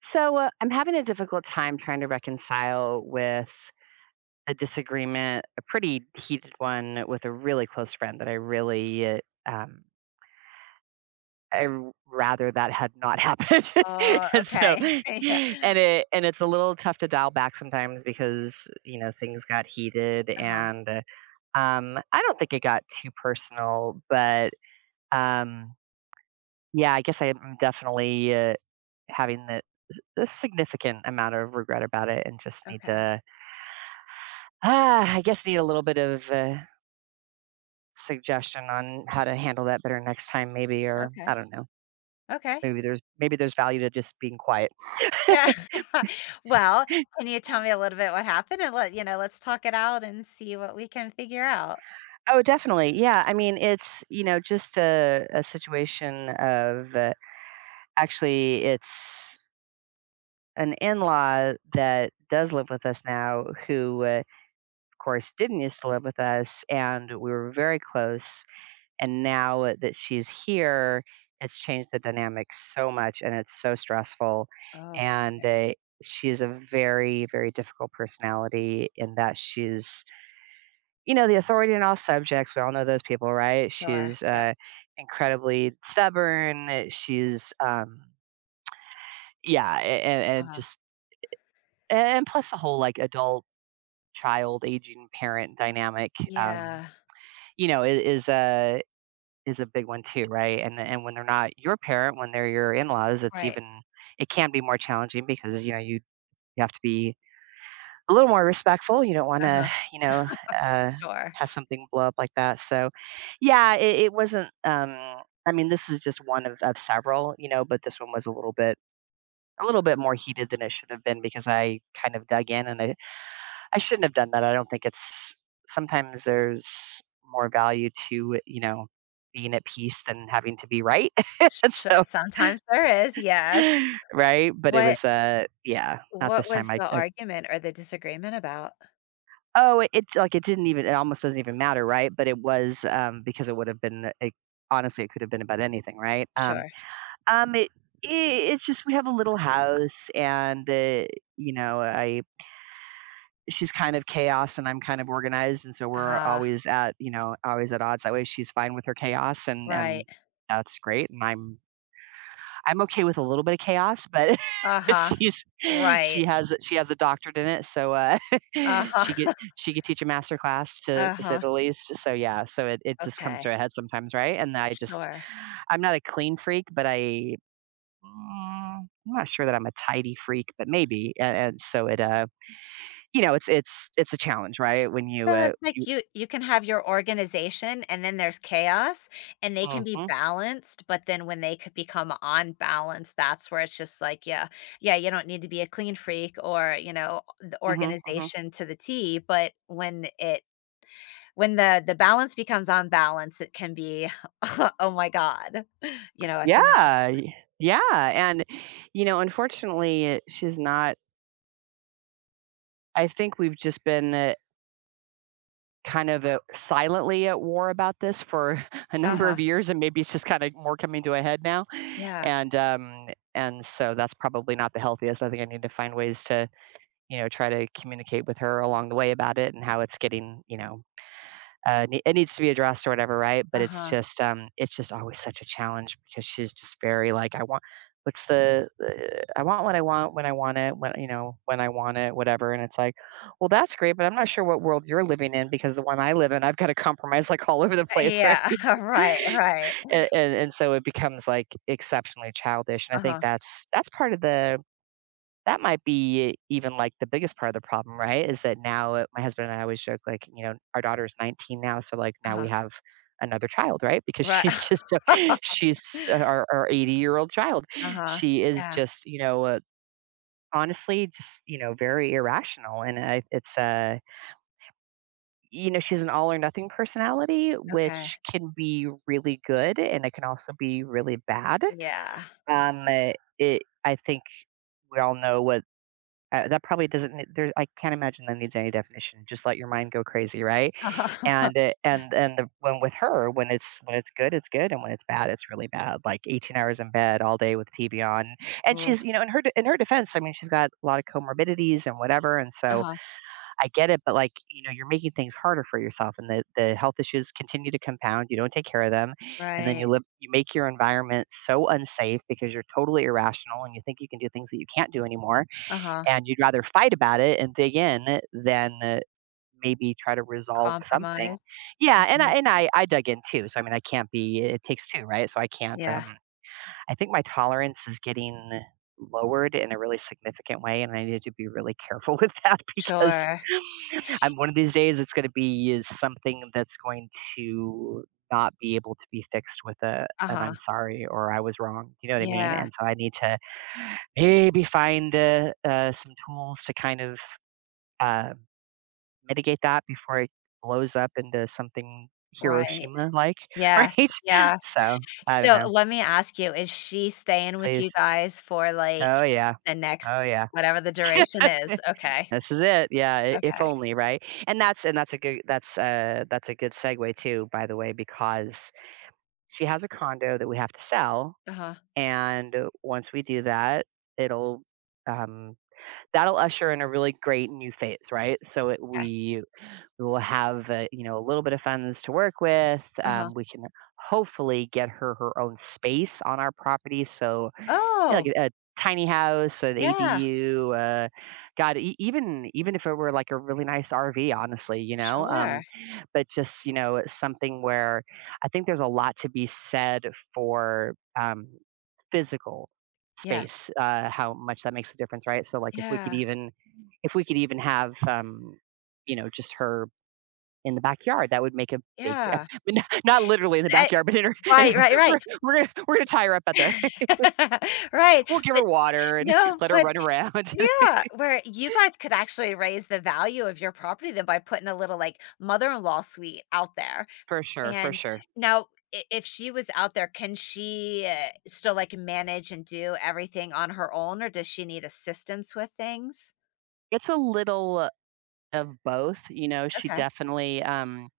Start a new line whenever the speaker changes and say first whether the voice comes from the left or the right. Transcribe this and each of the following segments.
right: I'm having a difficult time trying to reconcile with a disagreement, a pretty heated one with a really close friend that I really, um, rather that had not happened.
left: Oh,
right: and so,
left: okay.
right: and
left: Yeah.
right: it's a little tough to dial back sometimes because you know things got heated
left: Uh-huh.
right: and I don't think it got too personal, but um, yeah, I guess I'm definitely. Having the a significant amount of regret about it and just need
left: Okay.
right: to I guess need a little bit of a suggestion on how to handle that better next time maybe, or
left: Okay.
right: I don't know.
left: Okay.
right: Maybe there's value to just being quiet.
left: Yeah. Well, can you tell me a little bit what happened, and let's talk it out and see what we can figure out.
right: Oh, definitely. Yeah. I mean, it's, you know, just a situation of actually, it's an in law that does live with us now, who, of course, didn't used to live with us. And we were very close. And now that she's here, it's changed the dynamic so much and it's so stressful.
left: Oh,
right: And
left: okay.
right: she's a very, very difficult personality in that she's, you know, the authority in all subjects. We all know those people, right?
left: Sure.
right: She's
left: Yep.
right: incredibly stubborn. She's, and
left: Uh-huh.
right: just, and plus the whole like adult, child, aging parent dynamic, um,
left: Yeah.
right: you know, is a big one too, right? And when they're not your parent, when they're your in-laws, it's
left: Right.
right: even it can be more challenging because you know you have to be a little more respectful. You don't want to,
left: Uh-huh.
right: you know, uh,
left: Sure.
right: have something blow up like that. So, yeah, it wasn't. I mean, this is just one of several, you know, but this one was a little bit more heated than it should have been because I kind of dug in, and I shouldn't have done that. I don't think it's sometimes there's more value to, you know, being at peace than having to be right.
left: Sh
right: And so
left: sometimes there is, yes.
right: right? But it
left: What
right: was, yeah, not
left: what
right: this time.
left: was the
right: I
left: argument or the disagreement about?
right: Oh, it's like it didn't even it almost doesn't even matter, right? But it was, because it would have been it honestly, it could have been about anything, right?
left: Sure.
right: Um, it i it's just we have a little house, and, you know, I she's kind of chaos and I'm kind of organized, and so we're
left: Ah,
right: always at you know always at odds. That way, she's fine with her chaos, and
left: right.
right: and that's great. And I'm okay with a little bit of chaos, but
left: Uh-huh.
right: she's
left: Right.
right: she has a doctorate in it, so she could
left: Uh-huh.
right: she could teach a master class to say
left: Uh-huh.
right: the least. So yeah, so it just comes
left: Okay.
right: to a head sometimes, right? And
left: Sure.
right: I'm not a clean freak, but I. mm, I'm not sure that I'm a tidy freak, but maybe. And so it you know, it's a challenge, right? When you,
left: So it's like you can have your organization and then there's chaos, and they can be
right: mhm,
left: balanced, but then when they could become unbalanced, that's where it's just like, yeah, yeah, you don't need to be a clean freak or, you know, the
right: mhm, mhm.
left: organization to the T, but when the balance becomes unbalanced, it can be oh my god. You know, it's
right: Yeah,
left: enough.
right: y yeah, and, you know, unfortunately, she's not I think we've just been, kind of, silently at war about this for a number
left: Uh-huh.
right: of years, and maybe it's just kinda more coming to a head now,
left: Yeah.
right: and, um, and so that's probably not the healthiest. I think I need to find ways to, you know, try to communicate with her along the way about it and how it's getting, you know, it needs to be addressed or whatever, right? But
left: Uh-huh.
right: it's just always such a challenge because she's just very like I want what's the I want what I want when I want it when you know when I want it whatever, and it's like well that's great, but I'm not sure what world you're living in because the one I live in I've got to compromise like all over the place, right?
left: Yeah. Right, right.
right: And so it becomes like exceptionally childish, and I think
left: Uh-huh.
right: that's part of the that might be even, like, the biggest part of the problem, right? Is that now, my husband and I always joke, like, you know, our daughter is 19 now, so, like, now we
left: Uh-huh.
right: have another child, right? Because
left: Right.
right: she's just a she's our 80-year-old child.
left: Uh-huh.
right: She is
left: Yeah.
right: just, you know, honestly, just, you know, very irrational, and I it's, you know, she's an all or nothing personality,
left: Okay.
right: which can be really good, and it can also be really bad.
left: Yeah.
right: Um, uh, it I think we all know what that probably doesn't nee there I can't imagine that needs any definition, just let your mind go crazy, right?
left: Uh-huh.
right: And, and the when with her, when it's good, and when it's bad, it's really bad, like 18 hours in bed all day with TV on, and
left: Ooh,
right: she's you know, in her defense, I mean, she's got a lot of comorbidities and whatever, and so
left: uh-huh,
right: I get it, but, like, you know, you're making things harder for yourself, and the health issues continue to compound, you don't take care of them, and then
left: right,
right: you make your environment so unsafe because you're totally irrational and you think you can do things that you can't do anymore,
left: uh-huh,
right: and you'd rather fight about it and dig in than maybe try to resolve something.
left: compromise. Yeah,
right: Yeah, and I dug in too. So I mean, I can't be it takes two, right? So I can't
left: yeah,
right: I think my tolerance is getting lowered in a really significant way, and I need to be really careful with that because
left: sure,
right: I'm one of these days it's going to be is something that's going to not be able to be fixed with a an
left: uh-huh,
right: I'm sorry or I was wrong. You know what I mean?
left: yeah,
right: And so I need to maybe find some tools to kind of uh, mitigate that before it blows up into something
left: right,
right: Hiroshima like,
left: yes,
right: right?
left: yes.
right: So I don't
left: So,
right: know.
left: let me ask you, is she staying with you
right: Please.
left: guys for,
right: Oh
left: like,
right: yeah.
left: the
right: Oh
left: next
right: yeah.
left: whatever the duration is? Okay,
right: This is it. Yeah, I if
left: okay,
right: only, right? And that's a good segue too, by the way, because she has a condo that we have to sell,
left: uh-huh,
right: and once we do that, it'll, um that'll usher in a really great new phase, right? So it
left: okay,
right: we will have, you know, a little bit of funds to work with,
left: uh-huh.
right: we can hopefully get her her own space on our property, so yeah, like
left: Oh,
right: a tiny house, an
left: yeah,
right: ADU, God, e even if it were, like, a really nice RV, honestly, you know,
left: sure,
right: but just, you know, it's something where I think there's a lot to be said for, physical
left: yes,
right: space, how much that makes a difference, right? So, like,
left: yeah,
right: if we could even have, you know, just her in the backyard, that would make a big di I
left: yeah,
right: mean, not not literally in the
left: that
right: backyard, but in
left: right,
right: her
left: right, right.
right: we're gonna tie her up out there.
left: Right,
right: We'll give her
left: but
right: water and
left: no,
right: let her
left: but
right: run around.
left: yeah, where you guys could actually raise the value of your property then by putting a little, like, mother-in-law suite out there,
right: For sure, for
left: and
right: sure.
left: now I if she was out there, can she, still, like, manage and do everything on her own, or does she need assistance with things?
right: It's a little of both, you know, she
left: Okay.
right: definitely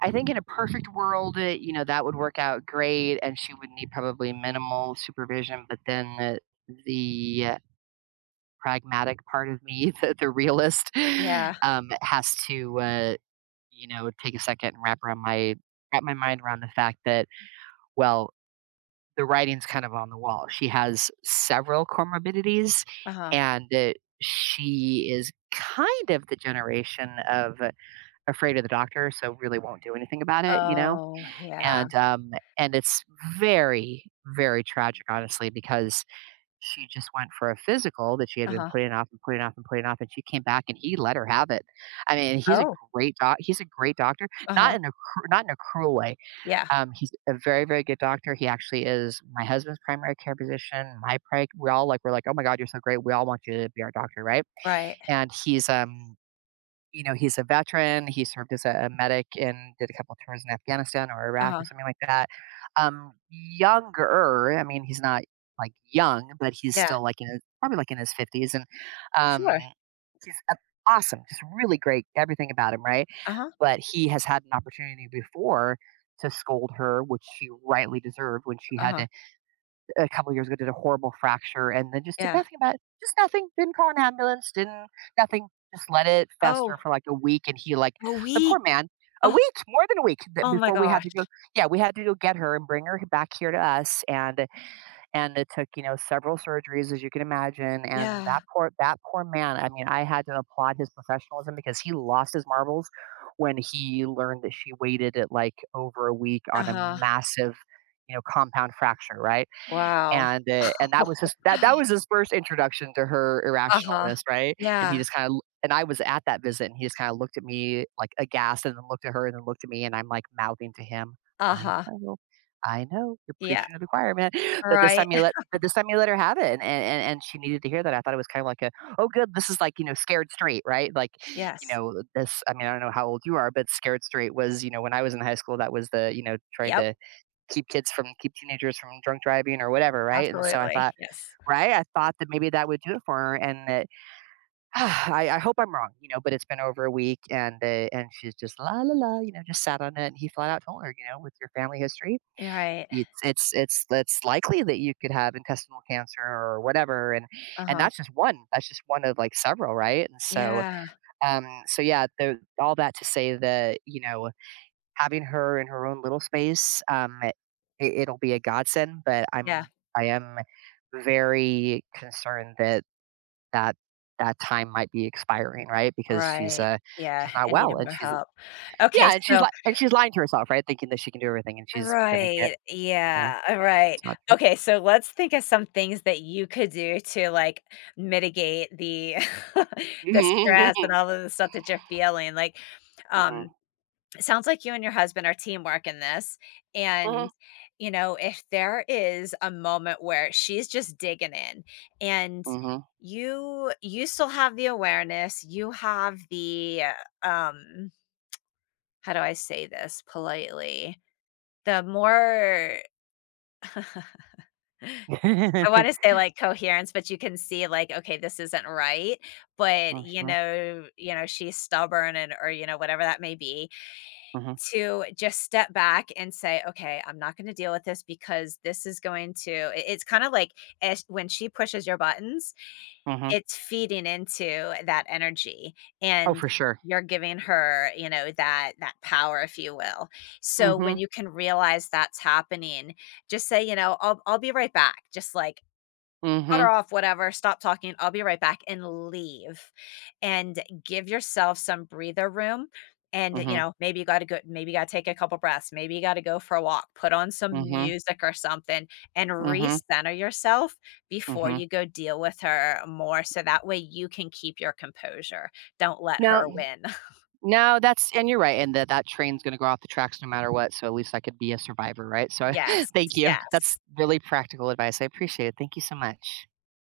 right: I think in a perfect world, you know, that would work out great and she would need probably minimal supervision, but then the pragmatic part of me, the realist,
left: Yeah.
right: has to you know, take a second and wrap my mind around the fact that well, the writing's kind of on the wall. She has several comorbidities,
left: Uh-huh.
right: and she is kind of the generation of afraid of the doctor, so really won't do anything about it, you know.
left: Oh, yeah.
right: And um, and it's very very tragic, honestly, because she just went for a physical that she had been
left: Uh-huh.
right: putting off and putting off and putting off, and she came back and he let her have it. I mean, he's a
left: Oh,
right: great doc. He's a great doctor,
left: uh-huh.
right: not in a cruel way.
left: Yeah.
right: He's a very, very good doctor. He actually is my husband's primary care physician, my pri we all, like, we're like, "Oh my god, you're so great. We all want you to be our doctor," right?
left: Right.
right: And he's, you know, he's a veteran. He served as a medic and did a couple tours in Afghanistan or Iraq or
left: Uh-huh.
right: something like that. Younger, I mean, he's not, like, young, but he's
left: Yeah.
right: still, like, in his probably, like, in his 50s, and, um,
left: Sure.
right: he's a awesome, just really great, everything about him, right?
left: Uh-huh.
right: But he has had an opportunity before to scold her, which she rightly deserved when she had
left: Uh-huh.
right: to a couple of years ago did a horrible fracture and then just did
left: Yeah.
right: nothing about it. Just nothing. Didn't call an ambulance. Didn't nothing. Just let it
left: Oh,
right: fester for like a week. And he like
left: a
right: the poor
left: week.
right: man, a
left: Oh,
right: week, more than a week
left: oh my
right: before we had
left: gosh.
right: to go. Yeah, we had to go get her and bring her back here to us. And it took, you know, several surgeries, as you can imagine, and
left: Yeah.
right: that poor man, I mean, I had to applaud his professionalism because he lost his marbles when he learned that she waited it, like, over a week on a
left: Uh-huh.
right: massive, you know, compound fracture, right?
left: Wow.
right: And, that was his that was his first introduction to her
left: Uh-huh.
right: irrationalness, right? And he
left: Yeah.
right: just kinda and I was at that visit, and he just kinda looked at me, like, aghast, and then looked at her, and then looked at me, and I'm, like, mouthing to him, "I
left: Uh-huh.
right: know, I know, you're
left: Yeah.
right: preaching to the choir, man."
left: Right.
right: But this time you let her have it, and she needed to hear that. I thought it was kinda like a, "Oh, good, this is like, you know, Scared Straight," right? Like, you
left: Yes.
right: know, this I mean, I don't know how old you are, but Scared Straight was, you know, when I was in high school, that was the, you know, trying
left: Yep.
right: to keep teenagers from drunk driving or whatever, right? And so I
left: Absolutely.
right: thought,
left: Yes.
right: right? I thought that maybe that would do it for her, and that ah, I hope I'm wrong, you know. But it's been over a week, and she's just la la la, you know, just sat on it. And he flat out told her, you know, with your family history,
left: Right.
right: it's likely that you could have intestinal cancer or whatever, and
left: Uh-huh.
right: that's just one. That's just one of like several, right? And so
left: Yeah.
right: so yeah, all that to say that you know having her in her own little space, it'll be a godsend, but
left: Yeah.
right: I am very concerned that that that time might be expiring, right? Because
left: Right. Yeah.
right: she's not
left: I
right: well
left: needed
right: and
left: more
right: she's
left: help. Okay.
right: yeah, and she's
left: So,
right: li and she's lying to herself, right? Thinking that she can do everything and she's gonna get
left: right.
right: you know,
left: Yeah. All right.
right: that's not true.
left: Okay. So let's think of some things that you could do to like mitigate the the stress and all of the stuff that you're feeling. Like,
right: Mhm,
left: um,
right: mhm,
left: it sounds like you and your husband are teamwork in this.
right: mhm,
left: And, you know, if there is a moment where she's just digging in, and
right: mhm.
left: you still have the awareness, you have the uh, um how do I say this politely? The more I
right: Mhm,
left: want to say like coherence, but you can see like, okay, this isn't right. But
right: mhm,
left: she's stubborn, and or whatever that may be. To just step back and say, "Okay, I'm not gonna deal with this because this is going to." It's kinda like as when she pushes your buttons,
right: mhm.
left: it's feeding into that energy,
right: Oh,
left: and
right: for sure.
left: you're giving her, you know, that that power, if you will. So, when
right: Mhm,
left: you can realize that's happening, just say, "I'll be right back." Just like, cut her
right: mhm,
left: off, whatever, stop talking, I'll be right back, and leave. And give yourself some breather room. And,
right: mhm,
left: maybe you gotta take a couple breaths, maybe you gotta go for a walk, put on some
right: mhm,
left: music or something, and
right: mhm,
left: recenter yourself before
right: mhm.
left: you go deal with her more so that way you can keep your composure. Don't let
right: No,
left: her win.
right: no, that's and you're right, and that that train's gonna go off the tracks no matter what, so at least I could be a survivor, right? So,
left: Yes,
right: thank you. That's
left: yes.
right: really practical advice. I appreciate it. Thank you so much.